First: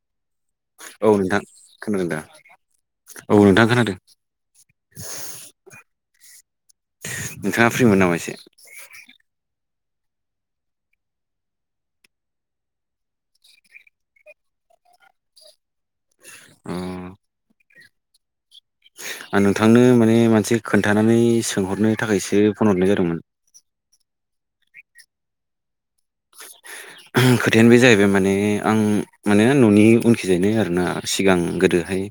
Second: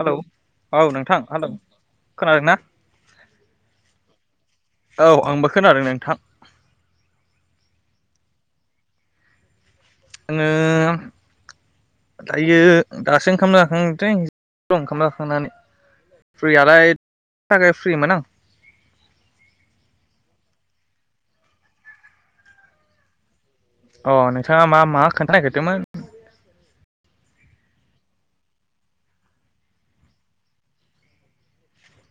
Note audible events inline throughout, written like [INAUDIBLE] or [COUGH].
Hello औ नोंथां hello खोनादोंना? औ नोंथां खोनादों औ आंबो खोनादों नोंथां। बिथाङा फ्रिमोन नामा एसे आङो दायो दासो ओंखाम जाखांदों दों ओंखाम जाखांनानै अ फ्रियालाय था फ्रिमोन आं। आं नोंथांनो माने मोनसे खोन्थानानै सोंहरनो थाखायसो फन हरनाय जादोंमोन। अ नोंथाङा मा मा खोन्थानो नागिरदोंमोन। खोथायानो बे जाहैबाय माने आं माने न'नि उनखिजायनाय आरोना सिगां गोदोहाय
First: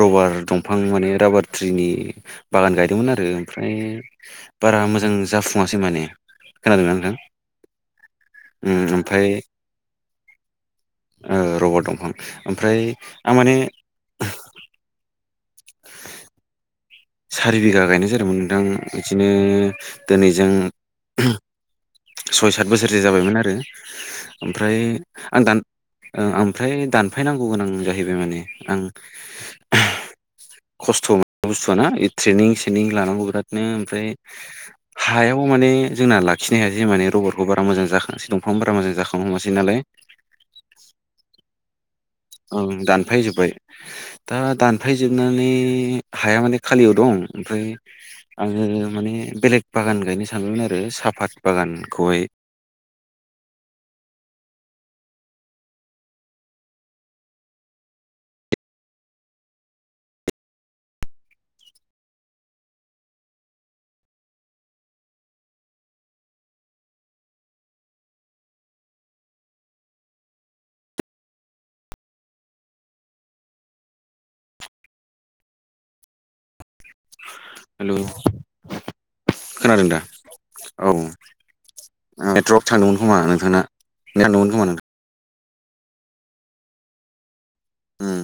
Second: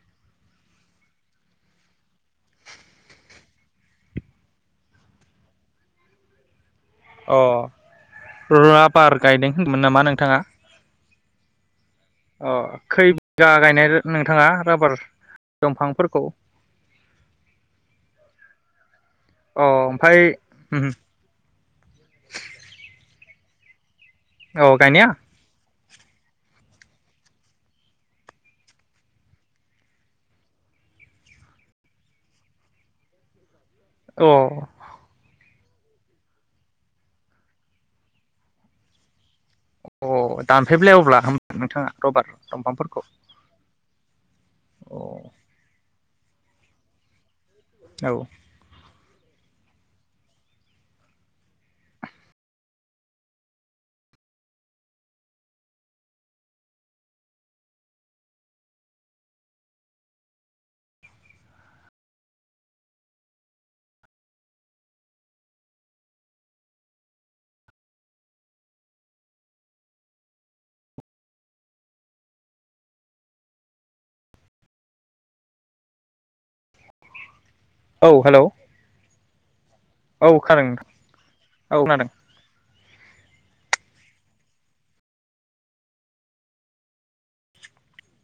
रबार दंफां माने राबार ट्रिनि बागान गायदोंमोन आरो ओमफ्राय बारा मोजां जाफुङासै माने। खोनादोंना नोंथां? उम र-राबार ओमफ्राय गायदों होनदोंमोन नामा नोंथाङा ओ रबार दंफां ओमफ्राय अ खै आं बिगा माने गायनाय नोंथाङा राबार दंफांफोरखौ सारि बिघा गायनाय जादोंमोन नोंदां बिदिनो अ ओमफाय दिनैजों सय सात बोसोरसो जाबायमोन आरो अ ओमफ्राय गायनाया आं दान ओ ओमफ्राय दानफायनांगौ गोनां जाहैबाय माने आं खस्थ' म बुस्थुव ना ट्रेनिं सेेनिं लानांगौ बिरात बि ओमफ्राय अ हायाव याव माने जोंना लाखि हायासै जि माने रबरखौ बा मोजाखांआसै दंफां फोरा मोजां जाखांआ अ दानफायबाय अब्ला होन नोंथाङा रबार ओं दंफांफोरखौ दानफायजोब्बाय दा औ दानफायजोबनानै हाया माने खालियाव दं ओमफ्राय आङो माने बेलेग बागान गायनो सानोमोन आरो साफात बागानखौहाय औ हेलौ खोनादों दा औ खोनादों नोंथां औ औ खोनादों मेट्रप [UNINTELLIGIBLE] उम